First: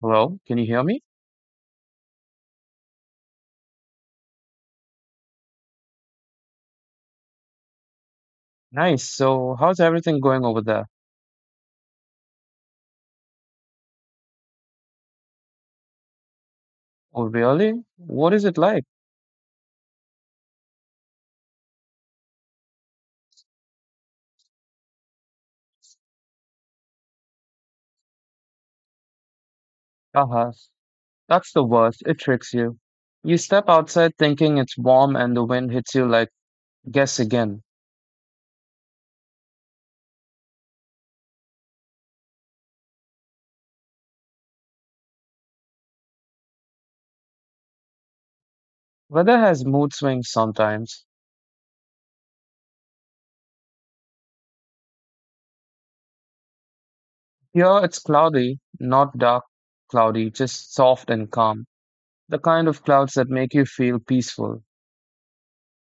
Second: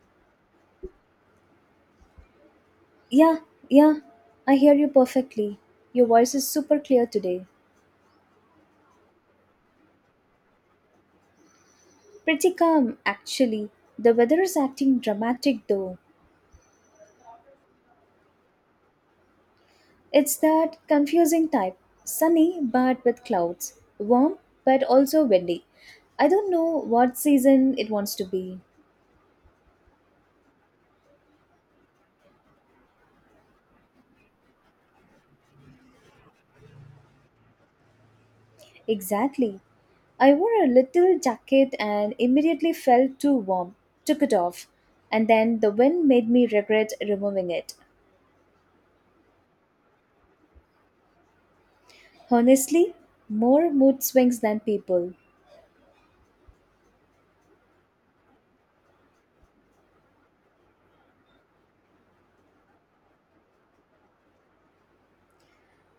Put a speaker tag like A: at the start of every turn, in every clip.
A: Hello, can you hear me?
B: Yeah, yeah, I hear you perfectly. Your voice is super clear today.
A: Nice. So, how's everything going over there?
B: Pretty calm, actually. The weather is acting dramatic though.
A: Oh, really? What is it like?
B: It's that confusing type sunny but with clouds, warm but also windy. I don't know what season it wants to be.
A: Haha, that's the worst. It tricks you. You step outside thinking it's warm and the wind hits you like, guess again.
B: Exactly. I wore a little jacket and immediately felt too warm, took it off, and then the wind made me regret removing it.
A: Weather has mood swings sometimes.
B: Honestly, more mood swings than people.
A: Here it's cloudy, not dark cloudy, just soft and calm. The kind of clouds that make you feel peaceful.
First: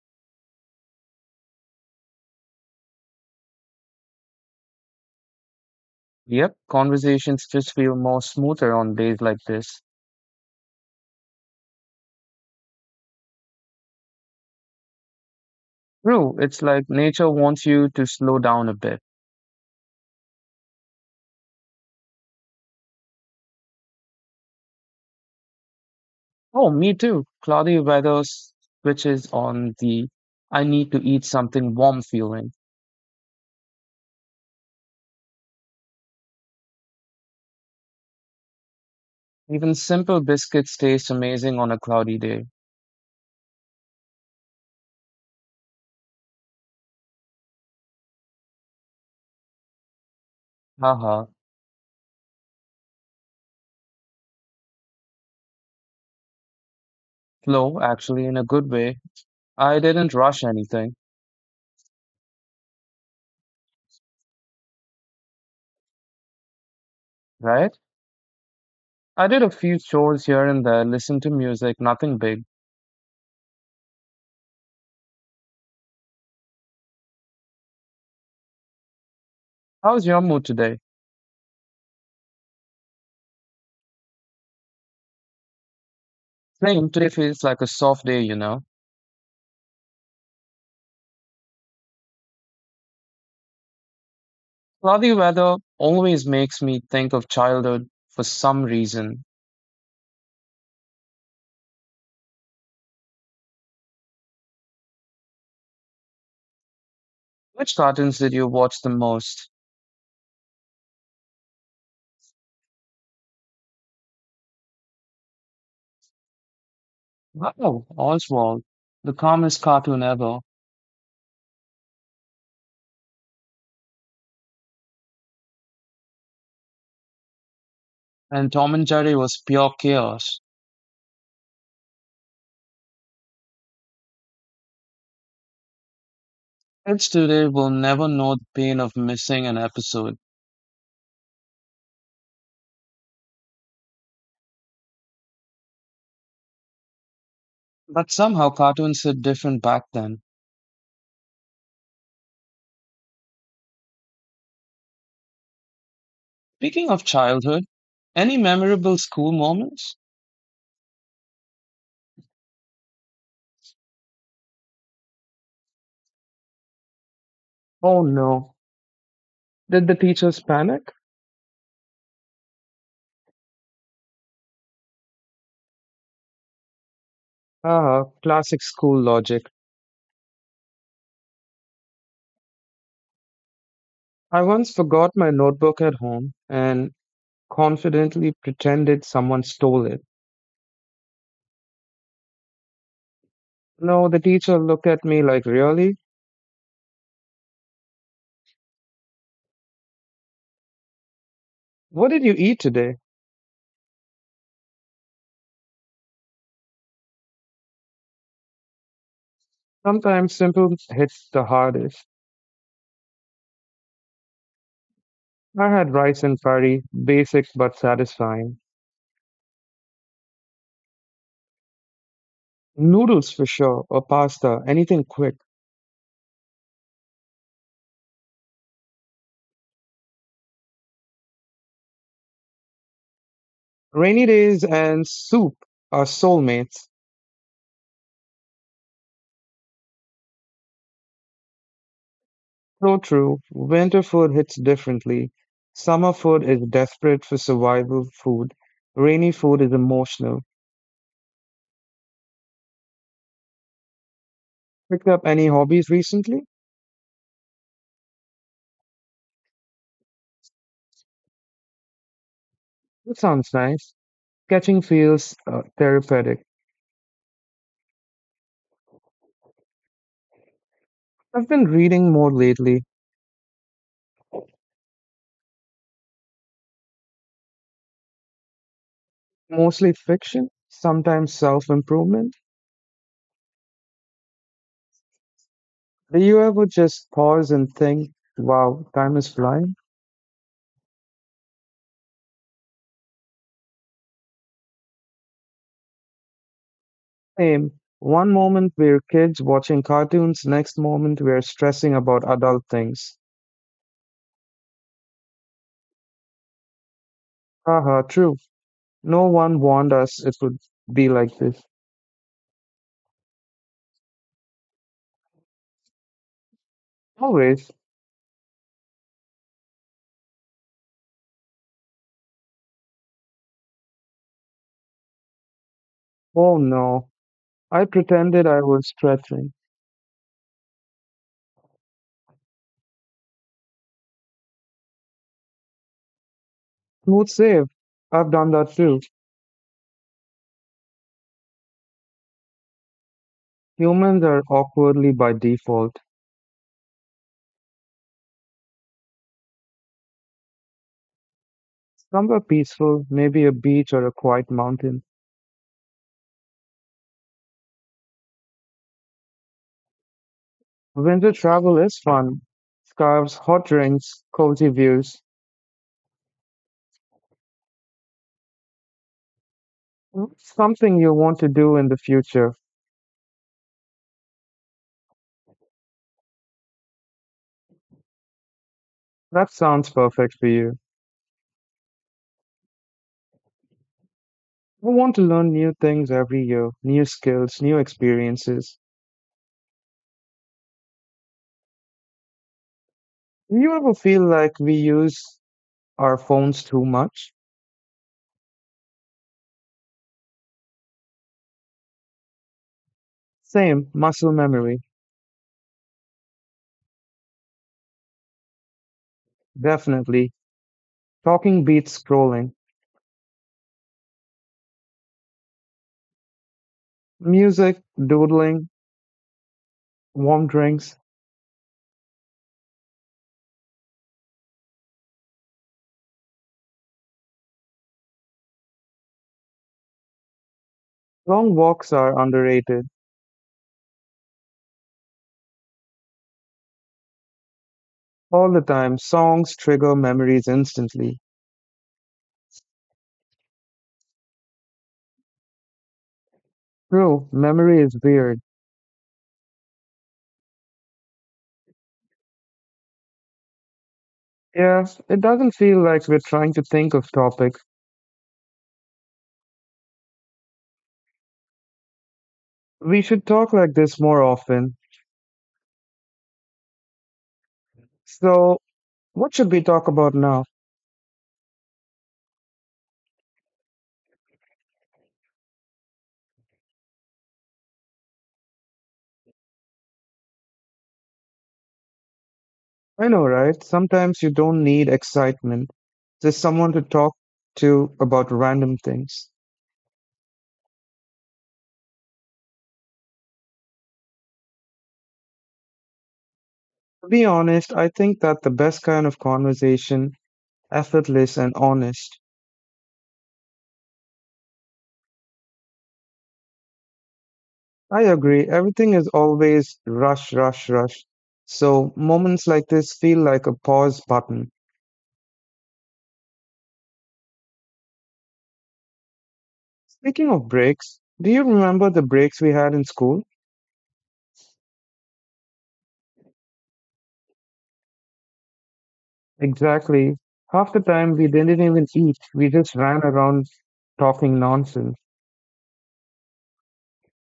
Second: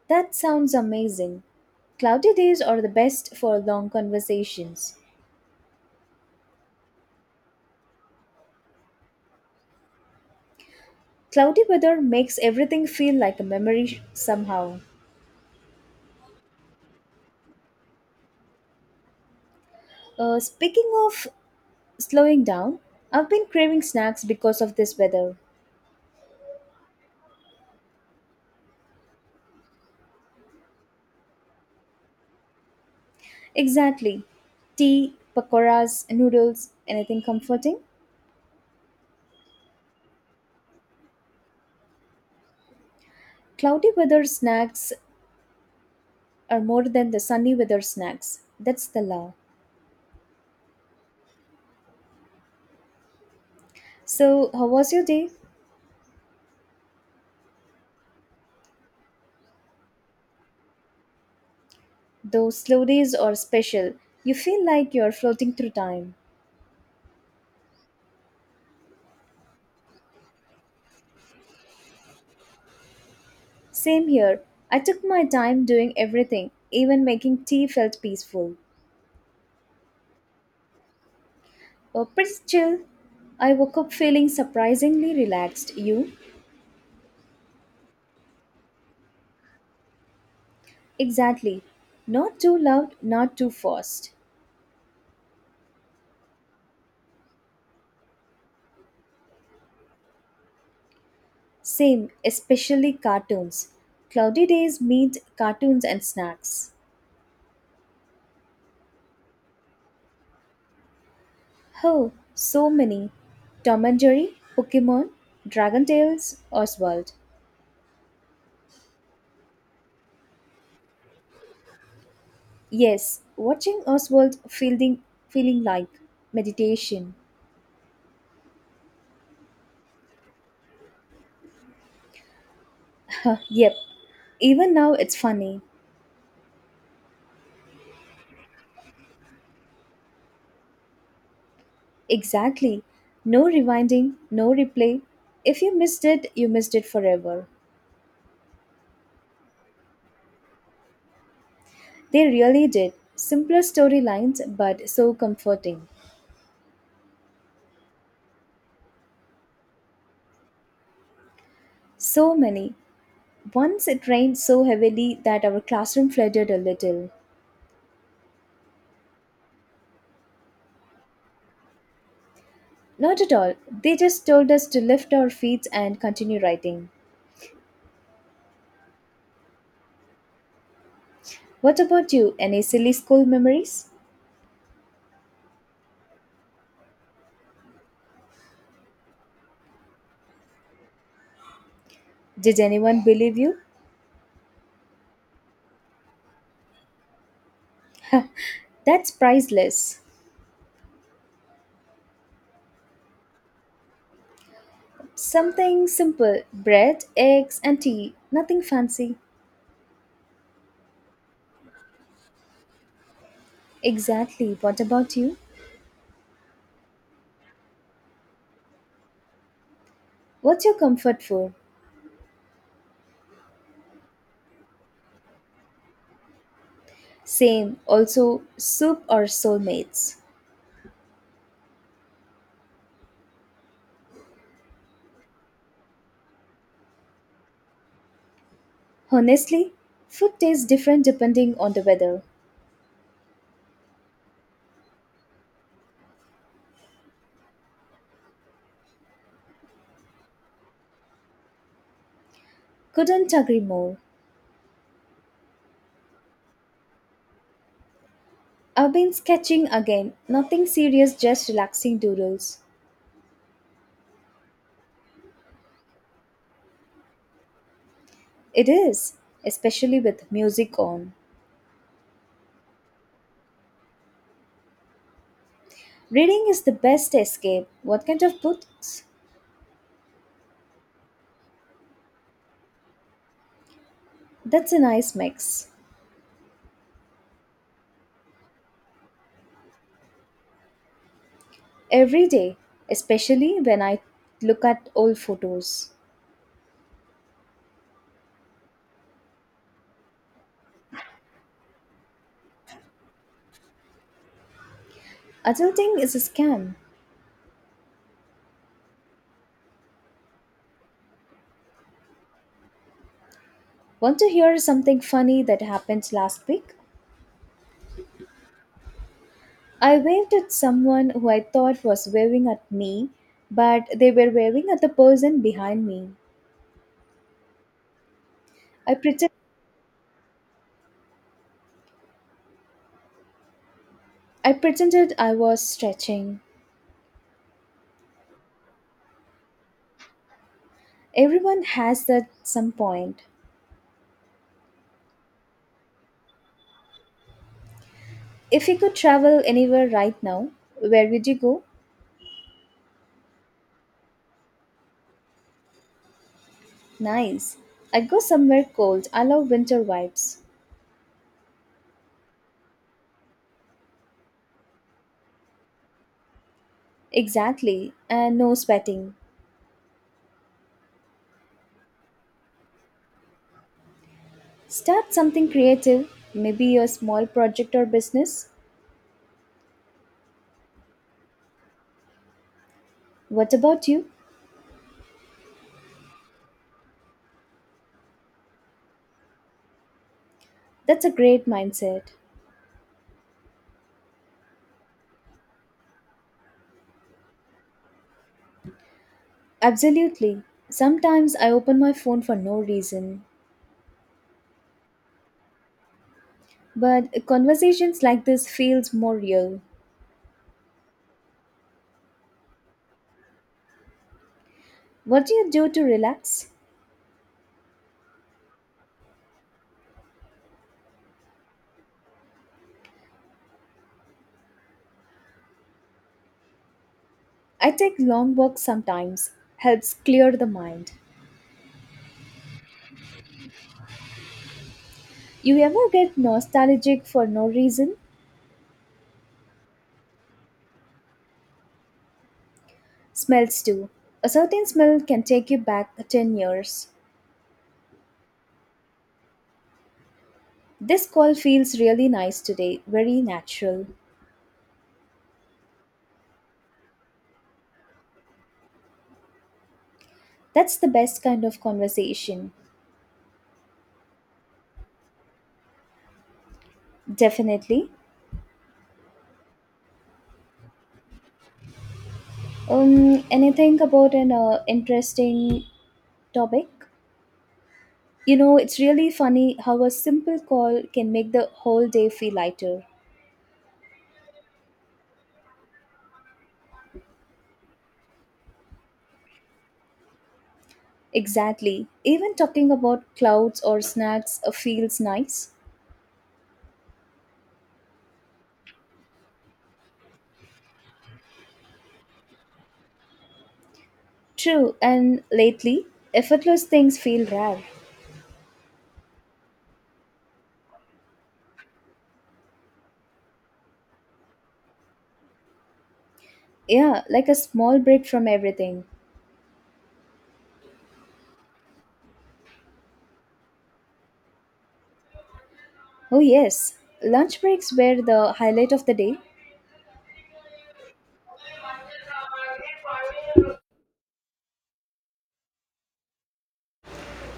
B: That sounds amazing. Cloudy days are the best for long conversations.
A: Yep, conversations just feel more smoother on days like this.
B: Cloudy weather makes everything feel like a memory somehow.
A: True, it's like nature wants you to slow down a bit.
B: Speaking of slowing down, I've been craving snacks because of this weather.
A: Oh, me too. Cloudy weather switches on the I need to eat something warm feeling.
B: Exactly. Tea, pakoras, noodles, anything comforting?
A: Even simple biscuits taste amazing on a cloudy day.
B: Cloudy weather snacks are more than the sunny weather snacks. That's the law.
A: Haha.
B: So, how was your day?
A: Slow, actually, in a good way. I didn't rush anything,
B: Those slow days are special. You feel like you're floating through time.
A: right? I did a few chores here and there, listened to music, nothing big.
B: Same here. I took my time doing everything, even making tea felt peaceful.
A: How's your mood today?
B: Oh, pretty chill. I woke up feeling surprisingly relaxed. You?
A: Same, today feels like a soft day, you know?
B: Exactly. Not too loud, not too fast.
A: Cloudy weather always makes me think of childhood for some reason.
B: Same, especially cartoons. Cloudy days means cartoons and snacks.
A: Which cartoons did you watch the most?
B: Oh, so many. Tom and Jerry, Pokemon, Dragon Tales, Oswald.
A: Wow, Oswald, the calmest cartoon ever,
B: Yes, watching Oswald feeling like meditation.
A: and Tom and Jerry was pure chaos.
B: Yep, even now it's funny.
A: Kids today will never know the pain of missing an episode,
B: Exactly. No rewinding, no replay. If you missed it, you missed it forever.
A: but somehow cartoons hit different back then.
B: They really did. Simpler storylines, but so comforting.
A: Speaking of childhood, any memorable school moments?
B: So many. Once it rained so heavily that our classroom flooded a little.
A: Oh no. Did the teachers panic?
B: Not at all. They just told us to lift our feet and continue writing.
A: Ah, classic school logic.
B: What about you? Any silly school memories?
A: I once forgot my notebook at home and confidently pretended someone stole it.
B: Did anyone believe you?
A: No, the teacher looked at me like, really?
B: That's priceless.
A: What did you eat today?
B: Something simple bread, eggs, and tea. Nothing fancy.
A: Sometimes simple hits the hardest.
B: Exactly. What about you?
A: I had rice and curry, basic but satisfying.
B: What's your comfort food?
A: Noodles for sure, or pasta, anything quick.
B: Same. Also, soup or soulmates.
A: Rainy days and soup are soulmates.
B: Honestly, food tastes different depending on the weather.
A: So true, winter food hits differently. Summer food is desperate for survival food. Rainy food is emotional.
B: Couldn't agree more.
A: Picked up any hobbies recently?
B: I've been sketching again. Nothing serious, just relaxing doodles.
A: That sounds nice. Sketching feels therapeutic.
B: It is, especially with music on.
A: I've been reading more lately,
B: Reading is the best escape. What kind of books?
A: mostly fiction, sometimes self improvement.
B: That's a nice mix.
A: Do you ever just pause and think, wow, time is flying?
B: Every day, especially when I look at old photos.
A: Same. One moment we're kids watching cartoons, next moment we're stressing about adult things.
B: Adulting is a scam.
A: Haha, true. No one warned us it would be like this.
B: Want to hear something funny that happened last week?
A: Always.
B: I waved at someone who I thought was waving at me, but they were waving at the person behind me.
A: Oh no. I pretended I was
B: I pretend
A: stretching.
B: I pretended I was stretching.
A: Smooth save. I've done that too.
B: Everyone has that some point.
A: Humans are awkwardly by default.
B: If you could travel anywhere right now, where would you go?
A: Somewhere peaceful, maybe a beach or a quiet mountain.
B: Nice. I'd go somewhere cold. I love winter vibes.
A: Winter travel is fun. Scarves, hot drinks, cozy views.
B: Exactly, and no sweating.
A: Something you want to do in the future.
B: Start something creative, maybe a small project or business.
A: That sounds perfect for you.
B: What about you?
A: I want to learn new things every year, new skills, new experiences.
B: That's a great mindset.
A: Do you ever feel like we use our phones too much?
B: Absolutely. Sometimes I open my phone for no reason,
A: Same, muscle memory.
B: but conversations like this feels more real.
A: Definitely. Talking beats scrolling.
B: What do you do to relax?
A: Music, doodling, warm drinks.
B: I take long walks sometimes. Helps clear the mind.
A: Long walks are underrated.
B: You ever get nostalgic for no reason?
A: All the time, songs trigger memories instantly.
B: Smells too. A certain smell can take you back 10 years.
A: True, memory is weird.
B: This call feels really nice today, very natural.
A: Yeah, it doesn't feel like we're trying to think of topics.
B: That's the best kind of conversation.
A: We should talk like this more often.
B: Definitely.
A: So, what should we talk about now?
B: Anything about an interesting topic? You know, it's really funny how a simple call can make the whole day feel lighter.
A: I know, right? Sometimes you don't need excitement. Just someone to talk to about random things.
B: Exactly. Even talking about clouds or snacks feels nice.
A: To be honest, I think that the best kind of conversation, effortless and honest.
B: True, and lately, effortless things feel rare.
A: I agree, everything is always rush, rush, rush. So, moments like this feel like a pause button.
B: Yeah, like a small break from everything.
A: Speaking of breaks, do you remember the breaks we had in school?
B: Oh, yes. Lunch breaks were the highlight of the day
A: Exactly. Half the time we didn't even eat, we just ran around talking nonsense.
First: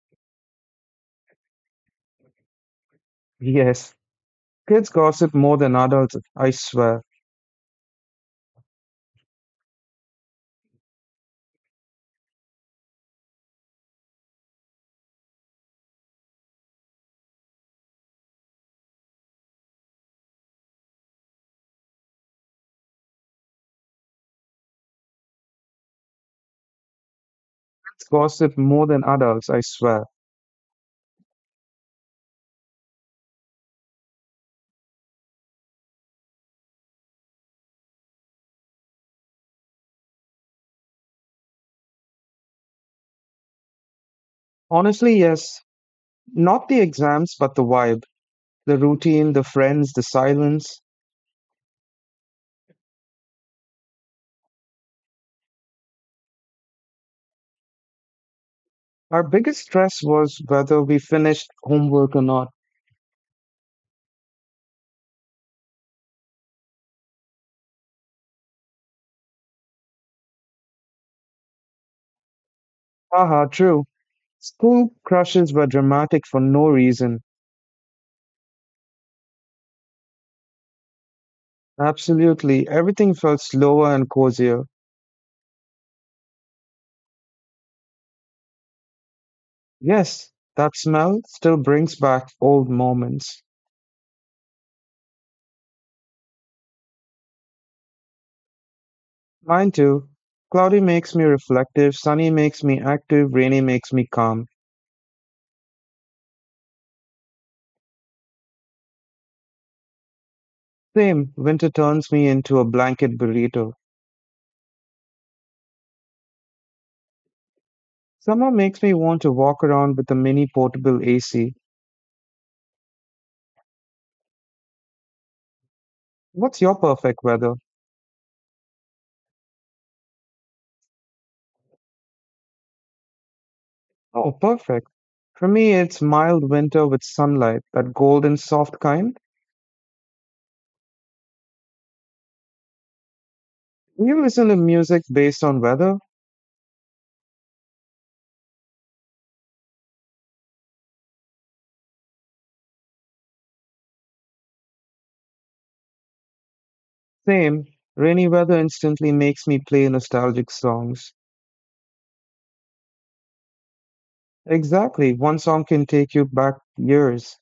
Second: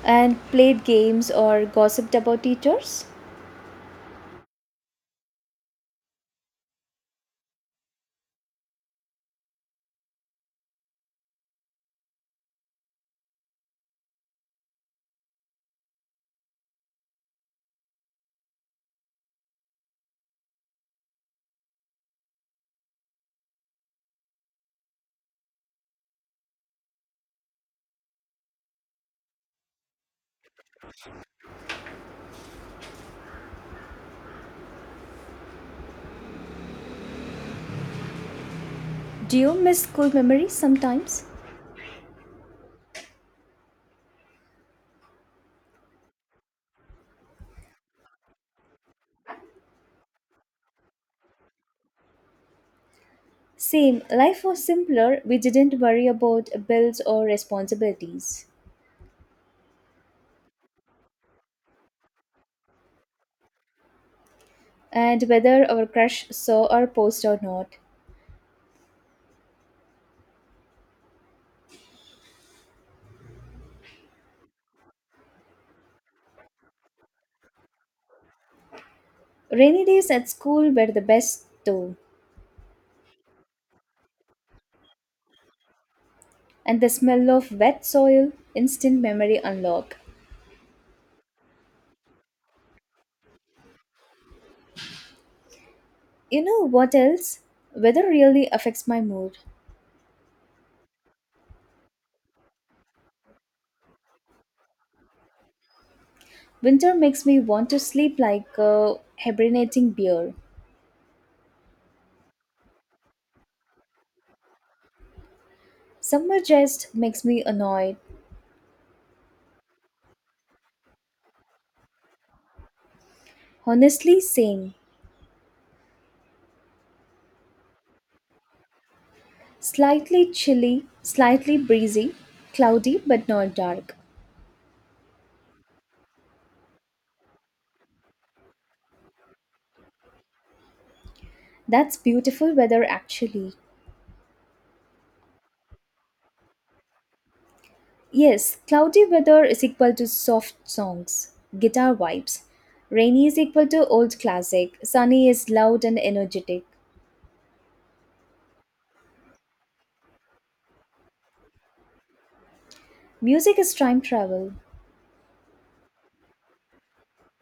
B: and played games or gossiped about teachers.
A: Yes. Kids gossip more than adults, I swear. Kids gossip more than adults, I swear.
B: Do you miss school memories sometimes?
A: Honestly, yes. Not the exams, but the vibe, the routine, the friends, the silence.
B: Same, life was simpler. We didn't worry about bills or responsibilities
A: Our biggest stress was whether we finished homework or not.
B: and whether our crush saw our post or not.
A: Haha, true. School crushes were dramatic for no reason.
B: Rainy days at school were the best though,
A: Absolutely. Everything felt slower and cozier.
B: and the smell of wet soil, instant memory unlock.
A: Yes, that smell still brings back old moments.
B: You know what else? Weather really affects my mood.
A: Mine too. Cloudy makes me reflective, sunny makes me active, rainy makes me calm.
B: Winter makes me want to sleep like a hibernating bear.
A: Same, winter turns me into a blanket burrito.
B: Summer just makes me annoyed.
A: Summer makes me want to walk around with a mini portable AC.
B: Honestly, same.
A: What's your perfect weather?
B: Slightly chilly, slightly breezy, cloudy but not dark.
A: Oh, perfect. For me, it's mild winter with sunlight, that golden soft kind.
B: That's beautiful weather actually.
A: Do You listen to music based on weather?
B: Yes, cloudy weather is equal to soft songs, guitar vibes. Rainy is equal to old classic, sunny is loud and energetic.
A: Same. Rainy weather instantly makes me play nostalgic songs.
B: Music is time travel.
A: Exactly. One song can take you back years.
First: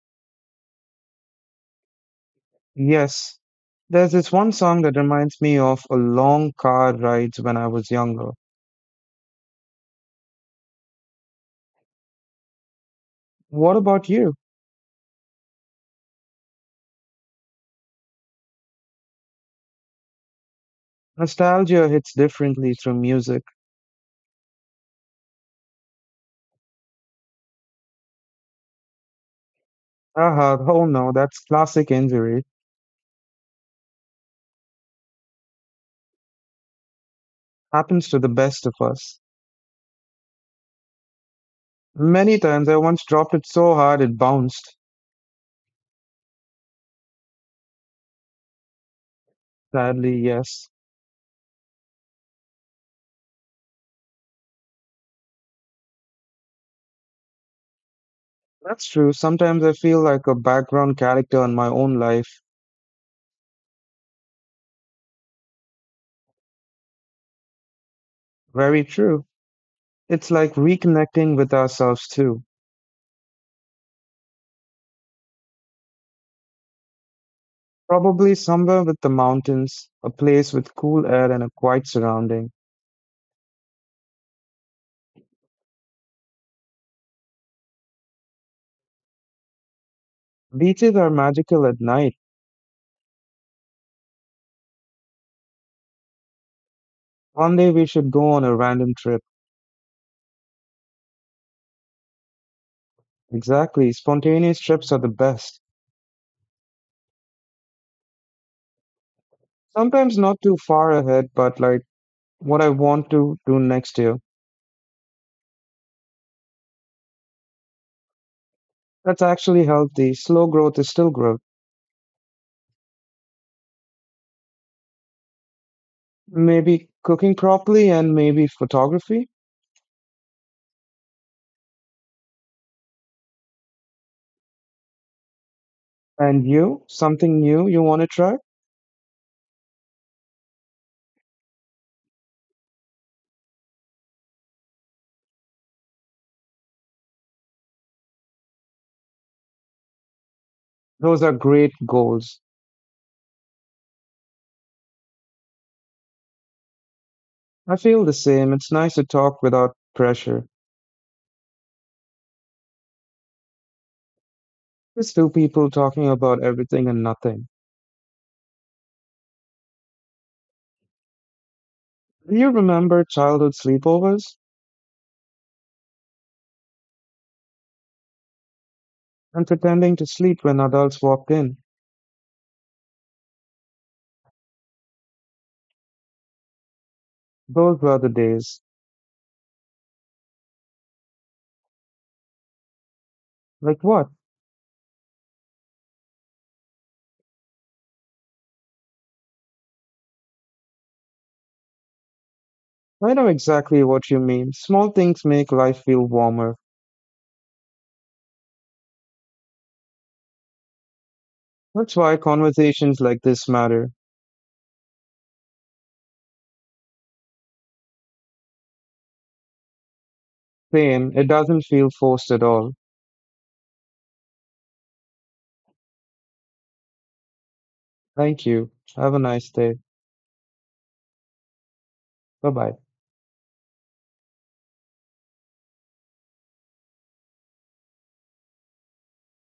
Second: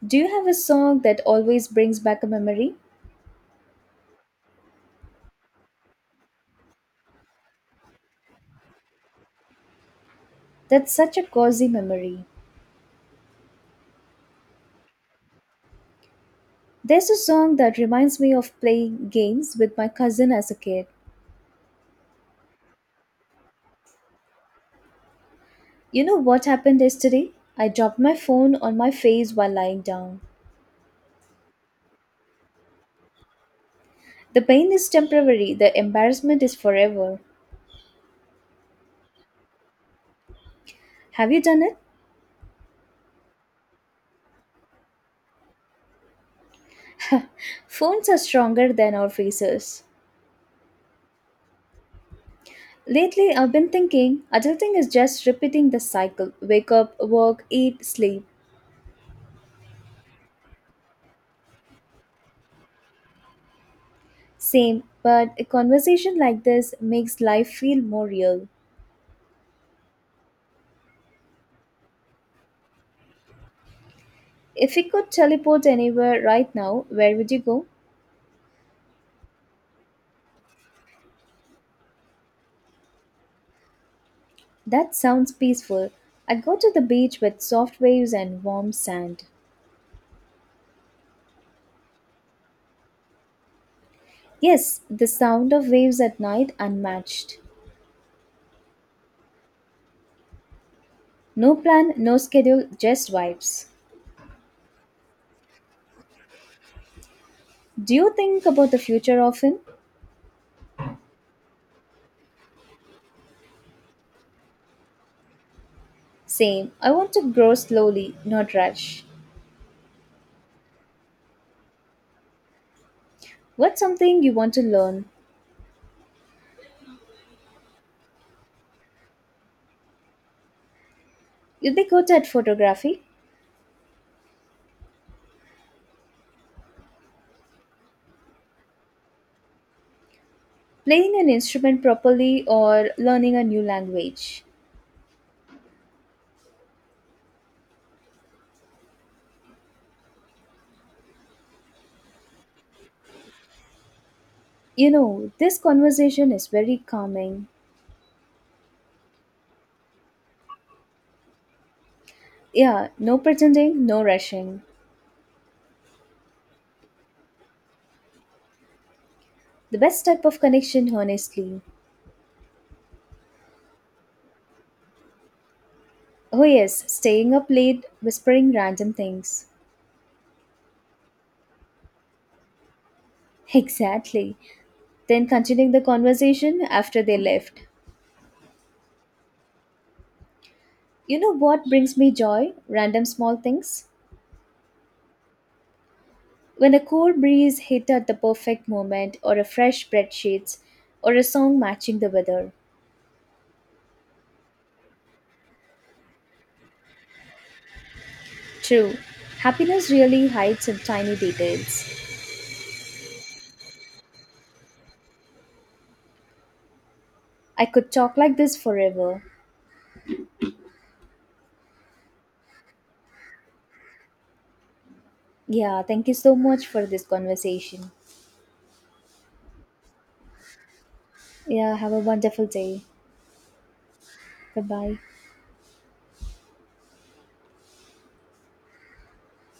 B: Do you have a song that always brings back a memory?
A: Yes. There's this one song that reminds me of a long car rides when I was younger.
B: That's such a cozy memory.
A: What about you?
B: There's a song that reminds me of playing games with my cousin as a kid.
A: Nostalgia hits differently through music.
B: You know what happened yesterday? I dropped my phone on my face while lying down.
A: Aha, oh no, that's classic injury.
B: The pain is temporary, the embarrassment is forever.
A: Happens to the best of us.
B: Have you done it?
A: Many times I once dropped it so hard it bounced.
B: Phones are stronger than our faces.
A: Sadly, yes.
B: Lately, I've been thinking adulting is just repeating the cycle wake up, work, eat, sleep.
A: That's true. Sometimes I feel like a background character in my own life.
B: Same, but a conversation like this makes life feel more real.
A: Very true. It's like reconnecting with ourselves too.
B: If you could teleport anywhere right now, where would you go?
A: Probably somewhere with the mountains, a place with cool air and a quiet surrounding.
B: That sounds peaceful. I go to the beach with soft waves and warm sand.
A: Beaches are magical at night.
B: Yes, the sound of waves at night unmatched.
A: One day we should go on a random trip.
B: No plan, no schedule, just vibes.
A: Exactly. Spontaneous trips are the best.
B: Do you think about the future often?
A: Sometimes not too far ahead, but like what I want to do next year.
B: Same. I want to grow slowly, not rush.
A: That's actually healthy. Slow growth is still growth.
B: What's something you want to learn?
A: Maybe cooking properly and maybe photography.
B: You'd be good at photography,
A: And you, something new you want to try?
B: playing an instrument properly, or learning a new language.
A: Those are great goals.
B: You know, this conversation is very calming.
A: I feel the same. It's nice to talk without pressure.
B: Yeah, no pretending, no rushing.
A: Just two people talking about everything and nothing.
B: The best type of connection, honestly.
A: Do you remember childhood sleepovers
B: Oh, yes, staying up late, whispering random
A: and
B: things.
A: pretending to sleep when adults walked in?
B: Exactly. Then continuing the conversation after they left.
A: Those were the days.
B: You know what brings me joy? Random small
A: Like
B: things.
A: what?
B: When a cool breeze hit at the perfect moment, or a fresh bread sheets, or a song matching the weather.
A: I know exactly what you mean. Small things make life feel warmer.
B: True, happiness really hides in tiny details.
A: That's why conversations like this matter.
B: I could talk like this forever.
A: Same. It doesn't feel forced at all.
B: Yeah, thank you so much for this conversation.
A: Thank you. Have a nice day.
B: Yeah, have a wonderful
A: Bye bye.
B: day. Bye bye.